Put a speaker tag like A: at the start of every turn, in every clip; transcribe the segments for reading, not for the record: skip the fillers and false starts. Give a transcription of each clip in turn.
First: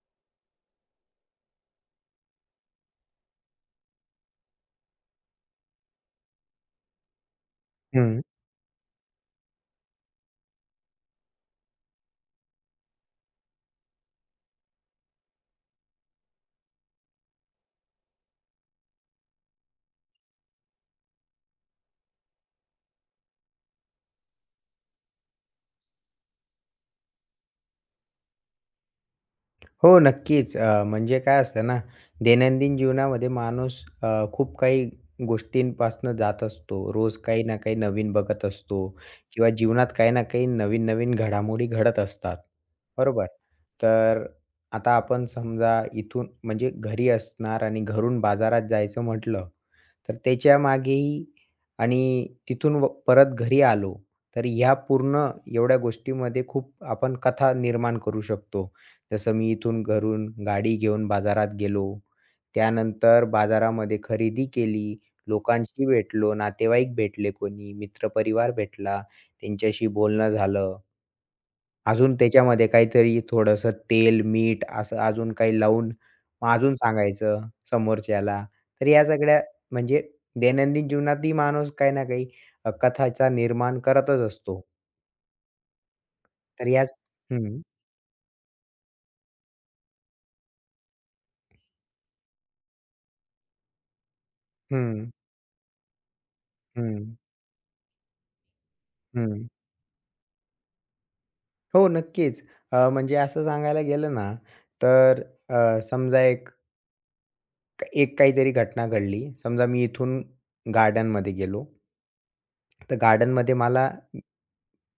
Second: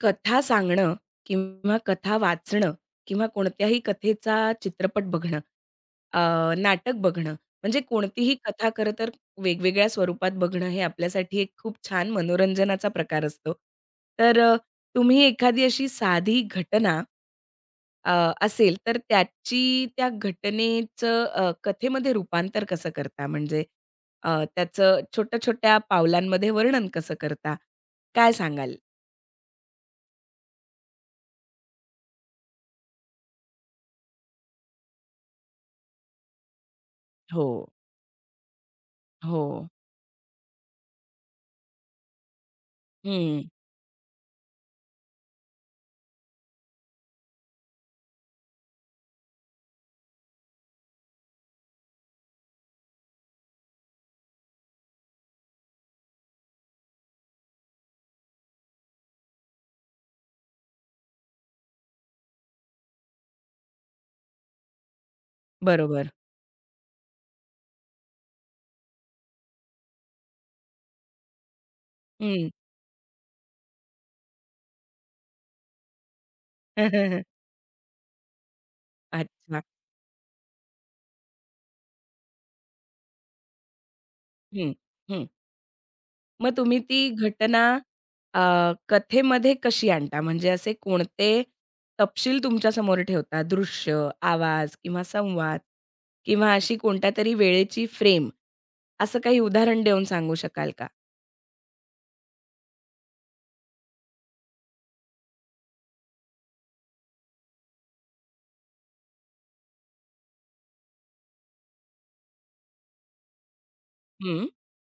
A: कथा सांगणं किंवा कथा वाचणं किंवा कोणत्याही कथेचा चित्रपट बघणं, अ, नाटक बघणं, म्हणजे
B: हं.
A: कोणतीही कथा खरं तर वेगवेगळ्या स्वरूपात बघणं हे आपल्यासाठी एक खूप छान मनोरंजनाचा प्रकार असतो. तर तुम्ही एखादी अशी साधी घटना अ, असेल तर त्याची त्या घटनेचं कथेमध्ये रूपांतर कसं करता? म्हणजे त्याचं छोट्या-छोट्या पावलांमध्ये वर्णन कसं करता? काय सांगाल?
B: हो, नक्कीच. म्हणजे काय असतं ना, दैनंदिन जीवनामध्ये माणूस खूप काही गोष्टींपासनं जात असतो. रोज काही
A: हो,
B: ना काही नवीन बघत असतो
A: हो.
B: किंवा जीवनात काही ना काही नवीन-नवीन घडामोडी घडत असतात, बरोबर?
A: हं,
B: तर आता आपण समजा इथून म्हणजे घरी असणार आणि घरून बाजारात जायचं म्हटलं, तर त्याच्यामागेही आणि तिथून व परत घरी आलो, तर ह्या पूर्ण एवढ्या गोष्टीमध्ये खूप आपण कथा निर्माण करू शकतो. जसं मी इथून घरून गाडी घेऊन बाजारात गेलो. त्यानंतर बाजारामध्ये खरेदी केली. लोकांशी
A: बरोबर.
B: भेटलो, नातेवाईक भेटले कोणी, मित्रपरिवार भेटला, त्यांच्याशी बोलणं झालं. अजून
A: हं.
B: त्याच्यामध्ये काहीतरी थोडंसं तेल, मीठ असं अजून काही लावून मग अजून सांगायचं समोरच्याला. तर या सगळ्या
A: अच्छा.
B: म्हणजे दैनंदिन जीवनातही माणूस काही ना काही कथाचा निर्माण करतच असतो.
A: हं, हं. मग
B: तर
A: तुम्ही
B: याच
A: ती
B: हं,
A: घटना अ, कथेमध्ये कशी आणता? म्हणजे असे कोणते तपशील तुमच्यासमोर ठेवता? दृश्य, आवाज किंवा
B: हं,
A: संवाद किंवा अशी
B: हं,
A: कोणत्या तरी वेळेची फ्रेम असं काही
B: हं.
A: उदाहरण देऊन सांगू शकाल का?
B: हो, नक्कीच. म्हणजे असं सांगायला गेलं ना, तर समजा एक एक काहीतरी घटना घडली. समजा मी इथून गार्डनमध्ये गेलो. तर गार्डनमध्ये मला
A: हं,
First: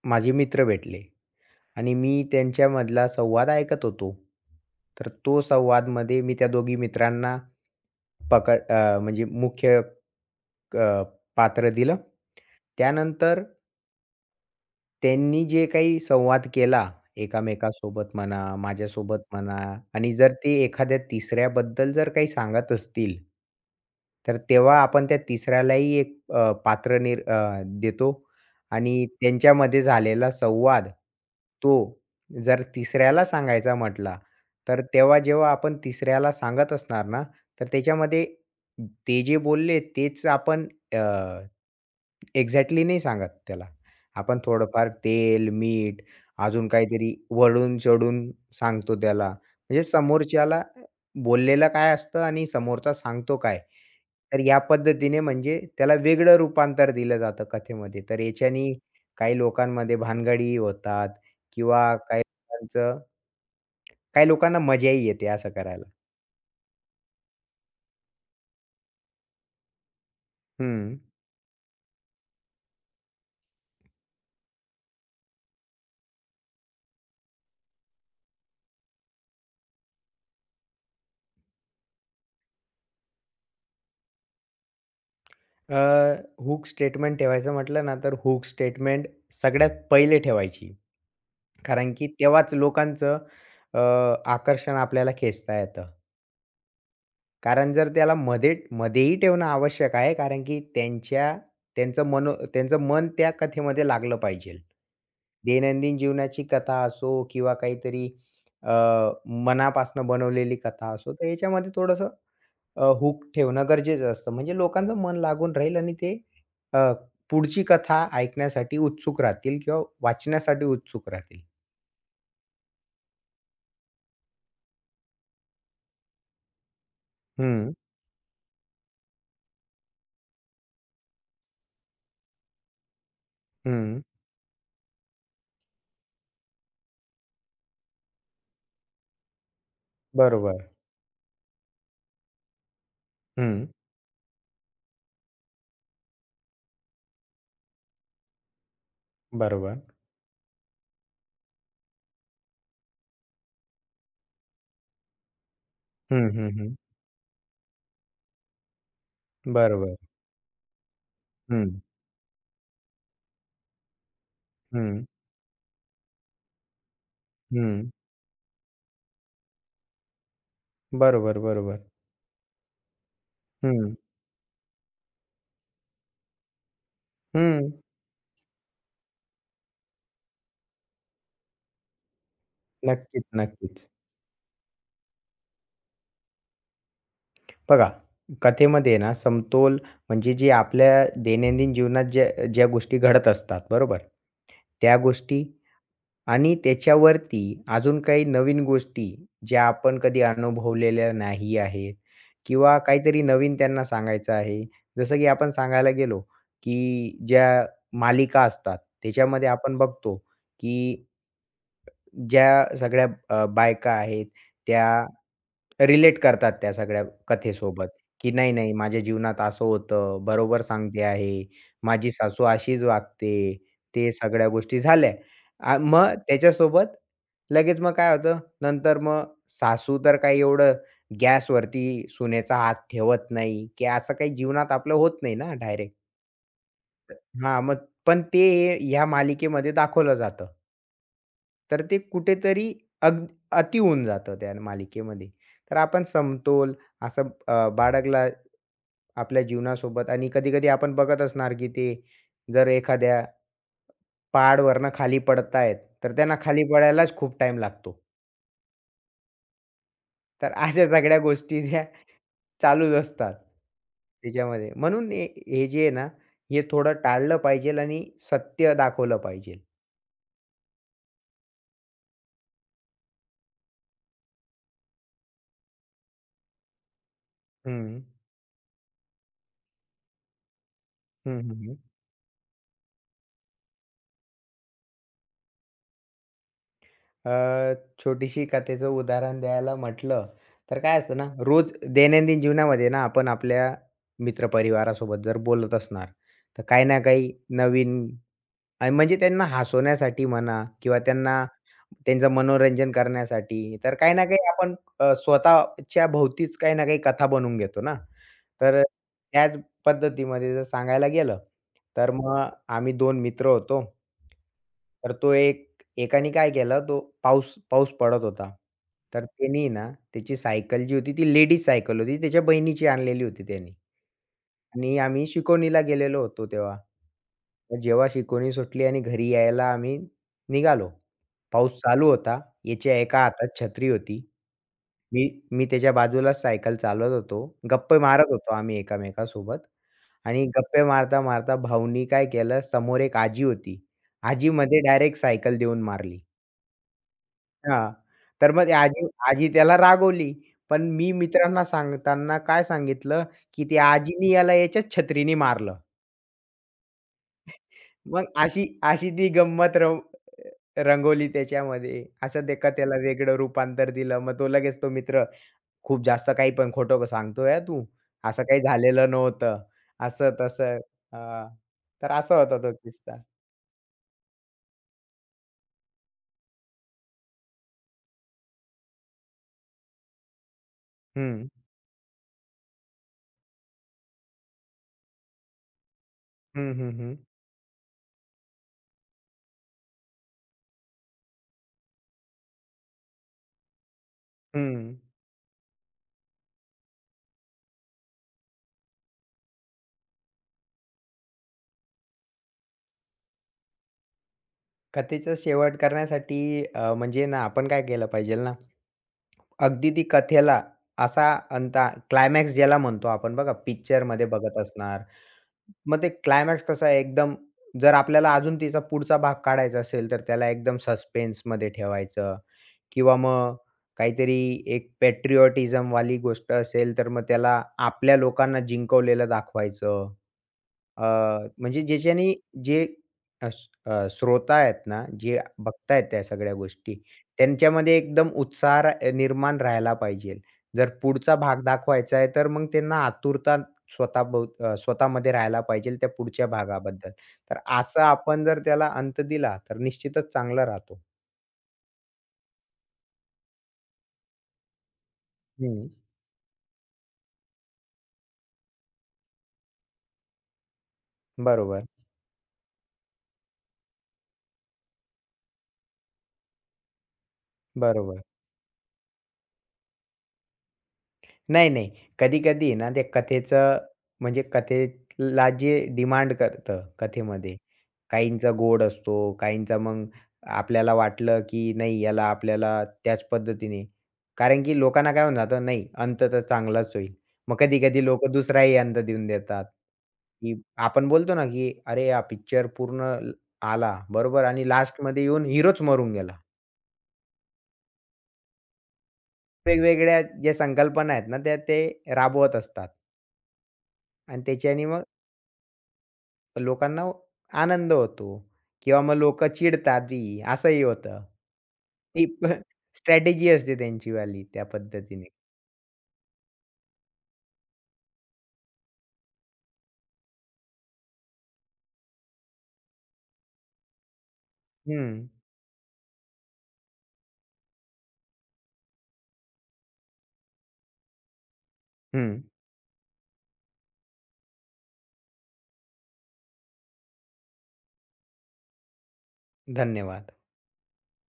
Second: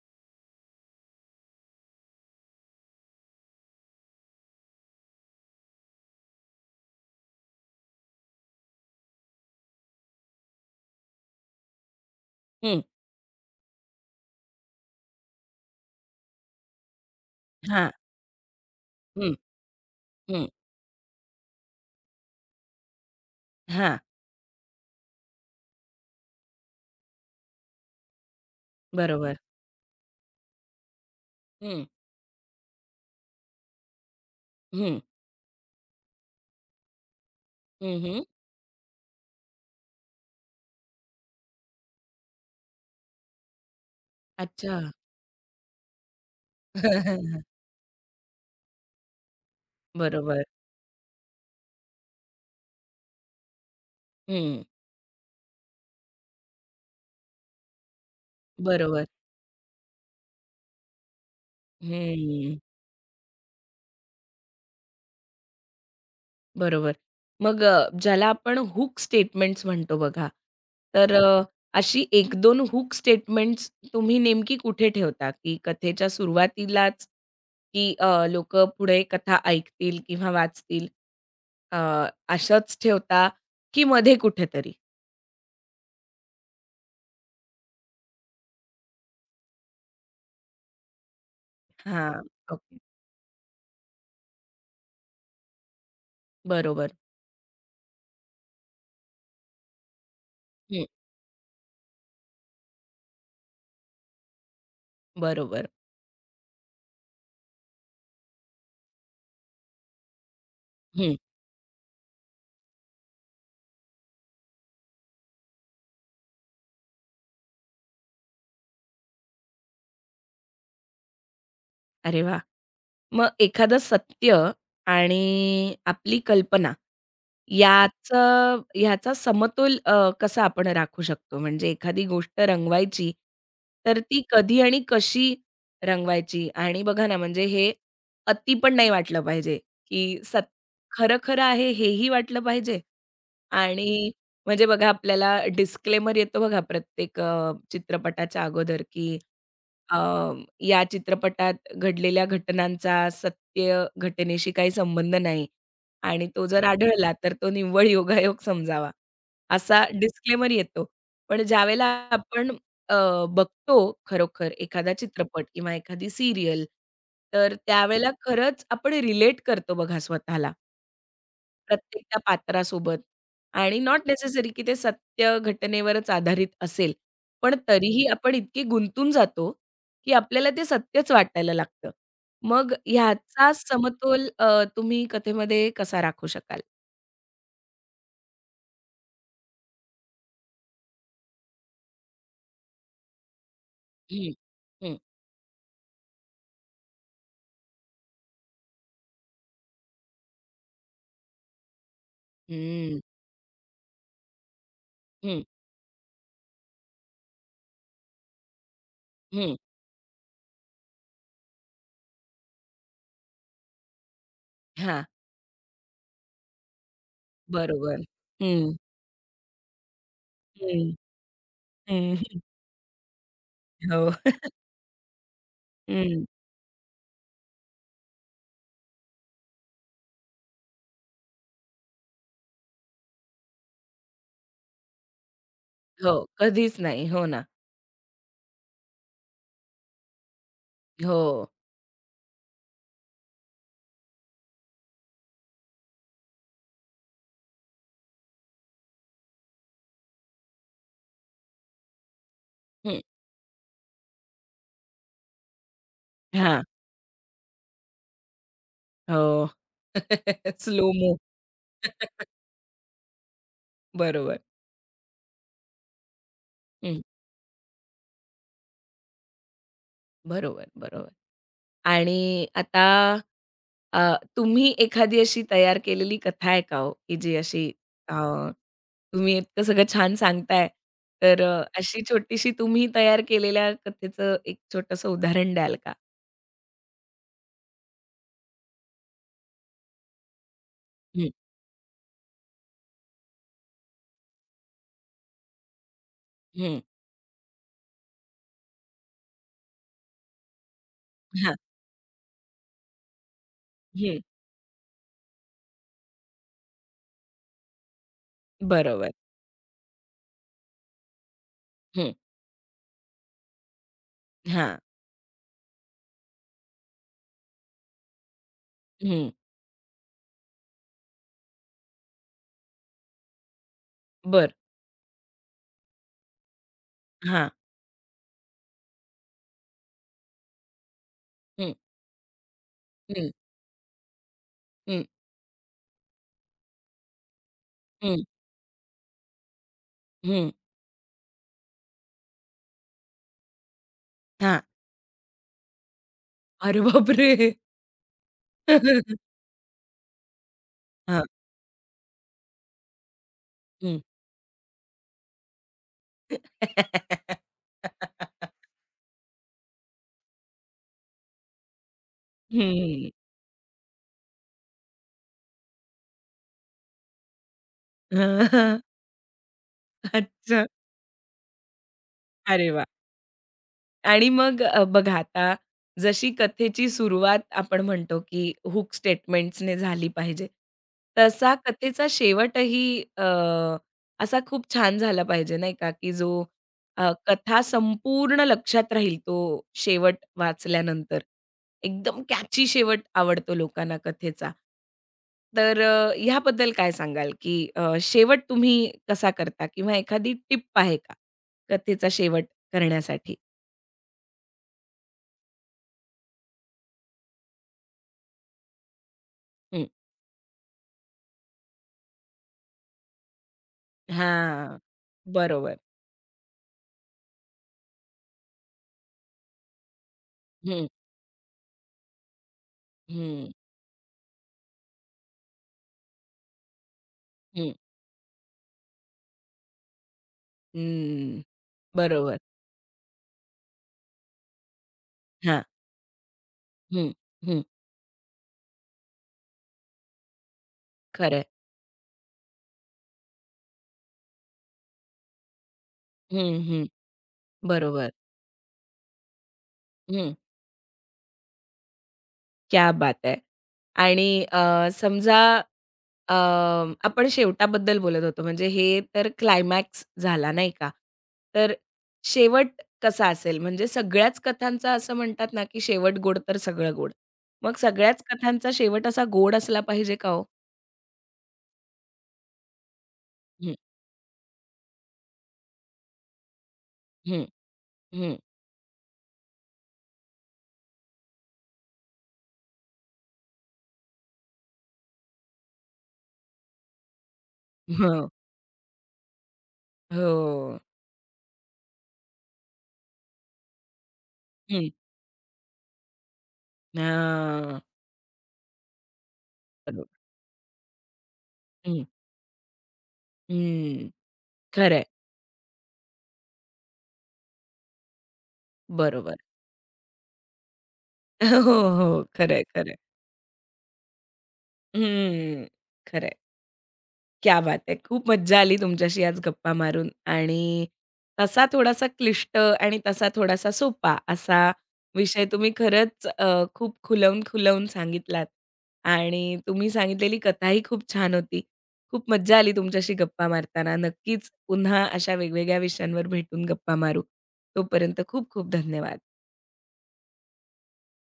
B: माझे मित्र भेटले आणि मी त्यांच्यामधला संवाद ऐकत होतो. तर तो संवादमध्ये मी त्या दोघी मित्रांना म्हणजे मुख्य अ, पात्र दिलं.
A: हं.
B: त्यानंतर त्यांनी जे काही संवाद केला
A: हां.
B: एकामेकासोबत म्हणा, माझ्यासोबत
A: हं,
B: म्हणा आणि जर
A: हं.
B: ते एखाद्या तिसऱ्याबद्दल जर काही सांगत असतील,
A: हां,
B: तर तेव्हा आपण त्या तिसऱ्यालाही एक पात्र देतो आणि
A: बरोबर.
B: त्यांच्यामध्ये झालेला संवाद, तो
A: हं,
B: जर तिसऱ्याला सांगायचा म्हटला, तर
A: हं.
B: तेव्हा जेव्हा आपण तिसऱ्याला सांगत असणार ना, तर
A: हं, हं.
B: त्याच्यामध्ये ते जे बोलले तेच आपण अ एक्झॅक्टली नाही सांगत त्याला. आपण
A: अच्छा.
B: थोडंफार तेल, मीठ, अजून काहीतरी वळून-चढून सांगतो त्याला. म्हणजे
A: बरोबर.
B: समोरच्याला बोललेलं काय असतं आणि समोरचा सांगतो काय. तर या
A: हं,
B: पद्धतीने म्हणजे त्याला वेगळं रूपांतर दिलं जातं कथेमध्ये. तर याच्यानी
A: बरोबर.
B: काही लोकांमध्ये भानगडी होतात किंवा
A: हं.
B: काही लोकांना मजाही येते असं करायला.
A: बरोबर. मग ज्याला आपण हूक स्टेटमेंट्स म्हणतो बघा,
B: हं.
A: तर अशी एक दोन हुक स्टेटमेंट्स तुम्ही नेमकी कुठे ठेवता? की कथेच्या सुरुवातीलाच, की लोकं पुढे कथा ऐकतील किंवा वाचतील? अ, असंच ठेवता, की मध्ये कुठेतरी?
B: हुक स्टेटमेंट ठेवायचं म्हटलं ना, तर हुक स्टेटमेंट सगळ्यात पहिले ठेवायची. कारण की
A: हां,
B: तेव्हाच
A: ओके.
B: लोकांचं अ, आकर्षण आपल्याला खेचता येतं.
A: बरोबर.
B: कारण जर त्याला मध्ये मध्येही ठेवणं आवश्यक आहे, कारण की
A: हं,
B: त्यांचं मनो त्यांचं मन त्या कथेमध्ये लागलं पाहिजे.
A: बरोबर.
B: दैनंदिन जीवनाची कथा असो किंवा काहीतरी अ, मनापासून बनवलेली कथा असो, तर याच्यामध्ये थोडंसं हूक ठेवणं गरजेचं असतं. म्हणजे लोकांचं मन लागून राहील आणि ते अ, पुढची कथा ऐकण्यासाठी उत्सुक राहतील किंवा वाचण्यासाठी उत्सुक राहतील.
A: अरे वा, मग एखादं सत्य आणि आपली कल्पना हं.
B: हं,
A: ह्याचा समतोल कसा आपण राखू शकतो? म्हणजे एखादी गोष्ट रंगवायची, तर
B: हं.
A: ती कधी आणि कशी रंगवायची? आणि बघा ना, म्हणजे हे अति पण नाही वाटलं पाहिजे, की
B: बरोबर.
A: खरं-खरं आहे हेही वाटलं पाहिजे
B: हं.
A: आणि म्हणजे बघा आपल्याला डिस्क्लेमर येतो बघा प्रत्येक चित्रपटाच्या अगोदर, की
B: बरोबर.
A: अ, या चित्रपटात घडलेल्या घटनांचा सत्य घटनेशी काही संबंध नाही आणि
B: हं,
A: तो
B: हं,
A: जर
B: हं.
A: आढळला तर तो निव्वळ योगायोग समजावा, असा
B: बरोबर.
A: डिस्क्लेमर येतो. पण
B: हं,
A: ज्यावेळेला आपण अ, बघतो खरोखर एखादा
B: हं,
A: चित्रपट किंवा एखादी सीरियल, तर
B: हं.
A: त्यावेळेला खरंच आपण रिलेट करतो बघा स्वतःला.
B: बरोबर, बरोबर.
A: प्रत्येक त्या पात्रासोबत आणि
B: हं,
A: नॉट नेसेसरी की ते सत्य घटनेवरच आधारित असेल. पण
B: हं.
A: तरीही आपण इतके गुंतून जातो, की आपल्याला ते सत्यच वाटायला लागतं. मग
B: नक्कीच,
A: ह्याचा
B: नक्कीच.
A: समतोल तुम्ही कथेमध्ये कसा राखू शकाल?
B: बघा, कथेमध्ये ना समतोल म्हणजे जे आपल्या दैनंदिन जीवनात ज्या ज्या गोष्टी घडत असतात, बरोबर?
A: हं, हं,
B: त्या गोष्टी आणि त्याच्यावरती अजून काही नवीन गोष्टी ज्या आपण कधी अनुभवलेल्या नाही आहेत किंवा
A: हं,
B: काहीतरी नवीन त्यांना सांगायचं आहे. जसं की
A: हं,
B: आपण सांगायला गेलो, की ज्या मालिका असतात त्याच्यामध्ये
A: हं.
B: आपण बघतो, की ज्या सगळ्या बायका आहेत
A: हां,
B: त्या रिलेट करतात त्या सगळ्या कथेसोबत,
A: बरोबर.
B: की नाही, नाही
A: हं,
B: माझ्या जीवनात असं होतं, बरोबर
A: हं,
B: सांगते आहे, माझी
A: हं.
B: सासू अशीच वागते,
A: हो.
B: ते सगळ्या गोष्टी झाल्या. मग
A: हं.
B: त्याच्यासोबत लगेच मग काय होतं, नंतर मग सासू तर काही एवढं गॅसवरती सुनेचा हात ठेवत नाही, की असं काही जीवनात आपलं होत नाही ना डायरेक्ट.
A: हो, कधीच नाही. हो ना.
B: हां, मग पण ते ह्या मालिकेमध्ये दाखवलं जातं.
A: हो.
B: तर ते कुठेतरी अग अति होऊन जातं त्या मालिकेमध्ये. तर आपण समतोल असा बाळगला आपल्या जीवनासोबत आणि कधी-कधी आपण बघत असणार, की ते जर
A: हं.
B: एखाद्या पहाडावरनं खाली पडतायत, तर त्यांना
A: हां.
B: खाली पडायलाच खूप टाईम लागतो.
A: हो.
B: तर अशा
A: स्लो मो.
B: सगळ्या गोष्टी त्या चालूच असतात
A: बरोबर.
B: त्याच्यामध्ये. म्हणून हे हे जे आहे ना, हे थोडं
A: हं.
B: टाळलं पाहिजे आणि सत्य दाखवलं पाहिजे.
A: बरोबर, बरोबर. आणि आता अ, तुम्ही एखादी अशी तयार केलेली कथा आहे का हो, की जी अशी
B: हं.
A: अ, तुम्ही इतकं सगळं छान सांगताय,
B: हं,
A: तर
B: हं, हं.
A: अशी छोटीशी तुम्ही तयार केलेल्या कथेचं एक छोटंसं उदाहरण द्याल का?
B: अ, छोटीशी कथेचं उदाहरण द्यायला म्हटलं, तर काय असतं ना,
A: हं,
B: रोज दैनंदिन जीवनामध्ये ना आपण आपल्या मित्रपरिवारासोबत जर बोलत असणार, तर
A: हं.
B: काही ना काही नवीन आणि म्हणजे त्यांना हसवण्यासाठी म्हणा किंवा त्यांना
A: हां.
B: त्यांचं मनोरंजन करण्यासाठी, तर काही
A: हं.
B: ना काही आपण स्वतःच्या भोवतीच काही ना काही कथा बनवून घेतो ना. तर
A: बरोबर.
B: त्याच पद्धतीमध्ये जर सांगायला गेलं, तर
A: हं.
B: मग आम्ही 2 मित्र होतो.
A: हां.
B: तर तो एकाने काय केलं, तो पाऊस पाऊस पडत होता. तर
A: हं.
B: त्यानी ना, त्याची सायकल जी होती, ती लेडीज सायकल होती. त्याच्या बहिणीची आणलेली होती त्यानी.
A: बरं.
B: आणि आम्ही शिकवणीला गेलेलो होतो तेव्हा.
A: हां.
B: मग जेव्हा शिकवणी सुटली आणि घरी यायला आम्ही निघालो.
A: हं,
B: पाऊस चालू होता. याच्या एका
A: हं,
B: हातात छत्री होती.
A: हं,
B: मी मी त्याच्या बाजूलाच सायकल चालवत होतो. गप्पे
A: हं,
B: मारत होतो आम्ही एकमेकांसोबत आणि
A: हं.
B: गप्पे मारता-मारता भाऊनी काय केलं, समोर एक आजी होती. आजी
A: हां.
B: मध्ये डायरेक्ट सायकल देऊन मारली.
A: अरे बापरे!
B: हां. तर मग ते आजी आजी त्याला रागवली. पण मी
A: हां.
B: मित्रांना सांगताना काय सांगितलं, की "त्या
A: हं.
B: आजीनी याला याच्याच छत्रीनी मारलं." मग अशी अशी ती गंमत रंगवली त्याच्यामध्ये. असं ते का त्याला
A: हं.
B: वेगळं रूपांतर दिलं. मग तो लगेच तो मित्र, "खूप जास्त काही पण खोटं सांगतोय हां तू. असं काही
A: अ,
B: झालेलं नव्हतं." असं
A: अच्छा.
B: तसं. हां. तर असा होता
A: अरे
B: तो
A: वाह!
B: किस्सा.
A: आणि मग बघा आता जशी कथेची सुरुवात आपण म्हणतो, की हुक स्टेटमेंट्सने झाली पाहिजे.
B: हं.
A: तसा कथेचा शेवटही असा खूप छान झाला पाहिजे नाही का, की जो
B: हं, हं, हं.
A: कथा संपूर्ण लक्षात राहील तो शेवट वाचल्यानंतर. एकदम कॅची शेवट आवडतो लोकांना कथेचा.
B: हं.
A: तर ह्याबद्दल काय सांगाल, की शेवट तुम्ही कसा करता किंवा एखादी टिप आहे का कथेचा शेवट करण्यासाठी?
B: कथेचा शेवट करण्यासाठी म्हणजे ना आपण काय केलं पाहिजे ना, अगदी ती कथेला असा क्लायमॅक्स ज्याला म्हणतो आपण बघा पिक्चरमध्ये बघत
A: हां,
B: असणार.
A: बरोबर.
B: मग ते क्लायमॅक्स कसं आहे एकदम जर आपल्याला अजून तिचा पुढचा भाग काढायचा असेल, तर त्याला एकदम
A: हं,
B: सस्पेन्समध्ये ठेवायचं किंवा
A: हं,
B: मग काहीतरी एक पॅट्रिऑटिझमवाली गोष्ट असेल, तर मग त्याला
A: हं,
B: आपल्या लोकांना जिंकवलेलं दाखवायचं. अ,
A: हं,
B: म्हणजे ज्याच्याने
A: बरोबर.
B: जे श्रोता आहेत ना, जे
A: हां,
B: बघतायत त्या सगळ्या गोष्टी,
A: हं, हं,
B: त्यांच्यामध्ये एकदम उत्साह निर्माण राहायला पाहिजे. जर पुढचा
A: खरं आहे.
B: भाग दाखवायचा आहे, तर मग त्यांना आतुरता स्वतःमध्ये राहायला पाहिजे त्या पुढच्या
A: हं, हं,
B: भागाबद्दल. तर असं
A: बरोबर.
B: आपण जर त्याला अंत दिला, तर निश्चितच
A: हं,
B: चांगला राहतो.
A: क्या बात है! आणि समजा
B: हं.
A: अ, आपण शेवटाबद्दल बोलत होतो, म्हणजे हे तर क्लायमॅक्स झाला नाही का? तर
B: बरोबर,
A: शेवट कसा असेल? म्हणजे सगळ्याच कथांचा असं म्हणतात ना, की शेवट गोड तर सगळं गोड. मग सगळ्याच
B: बरोबर.
A: कथांचा शेवट असा गोड असला पाहिजे का हो?
B: नाही, नाही. कधी-कधी ना ते
A: हं,
B: कथेचं म्हणजे कथेला जे डिमांड करतं
A: हं,
B: कथेमध्ये.
A: हं,
B: काहींचा गोड असतो, काहींचा मग आपल्याला वाटलं, की नाही याला आपल्याला त्याच पद्धतीने कारण की लोकांना काय होऊन जातं, नाही अंत तर चांगलाच होईल. मग कधी-कधी
A: हो.
B: लोकं दुसराही अंत देऊन देतात, की
A: हो.
B: आपण बोलतो ना, की "अरे, हा पिक्चर पूर्ण आला, बरोबर आणि
A: हं.
B: लास्टमध्ये येऊन हिरोच मरून गेला."
A: हां. बरोबर.
B: वेगवेगळ्या ज्या संकल्पना आहेत ना, त्या ते
A: हं,
B: राबवत असतात
A: हं.
B: आणि त्याच्याने मग
A: खरं
B: लोकांना आनंद होतो किंवा मग
A: बरोबर.
B: लोकं चिडतातही असंही होतं.
A: हो, हो.
B: ती
A: खरं आहे,
B: स्ट्रॅटेजी असते त्यांचीवाली त्या पद्धतीने.
A: हं. खरं क्या बात है! खूप मज्जा आली तुमच्याशी आज गप्पा मारून आणि तसा थोडासा क्लिष्ट आणि तसा थोडासा सोपा असा
B: हं,
A: विषय तुम्ही खरंच खूप खुलवून-खुलवून सांगितलात आणि तुम्ही सांगितलेली कथाही खूप छान होती. खूप
B: हं.
A: मज्जा आली तुमच्याशी गप्पा मारताना. नक्कीच पुन्हा अशा वेगवेगळ्या विषयांवर भेटून गप्पा मारू. तोपर्यंत खूप खूप धन्यवाद.
B: धन्यवाद.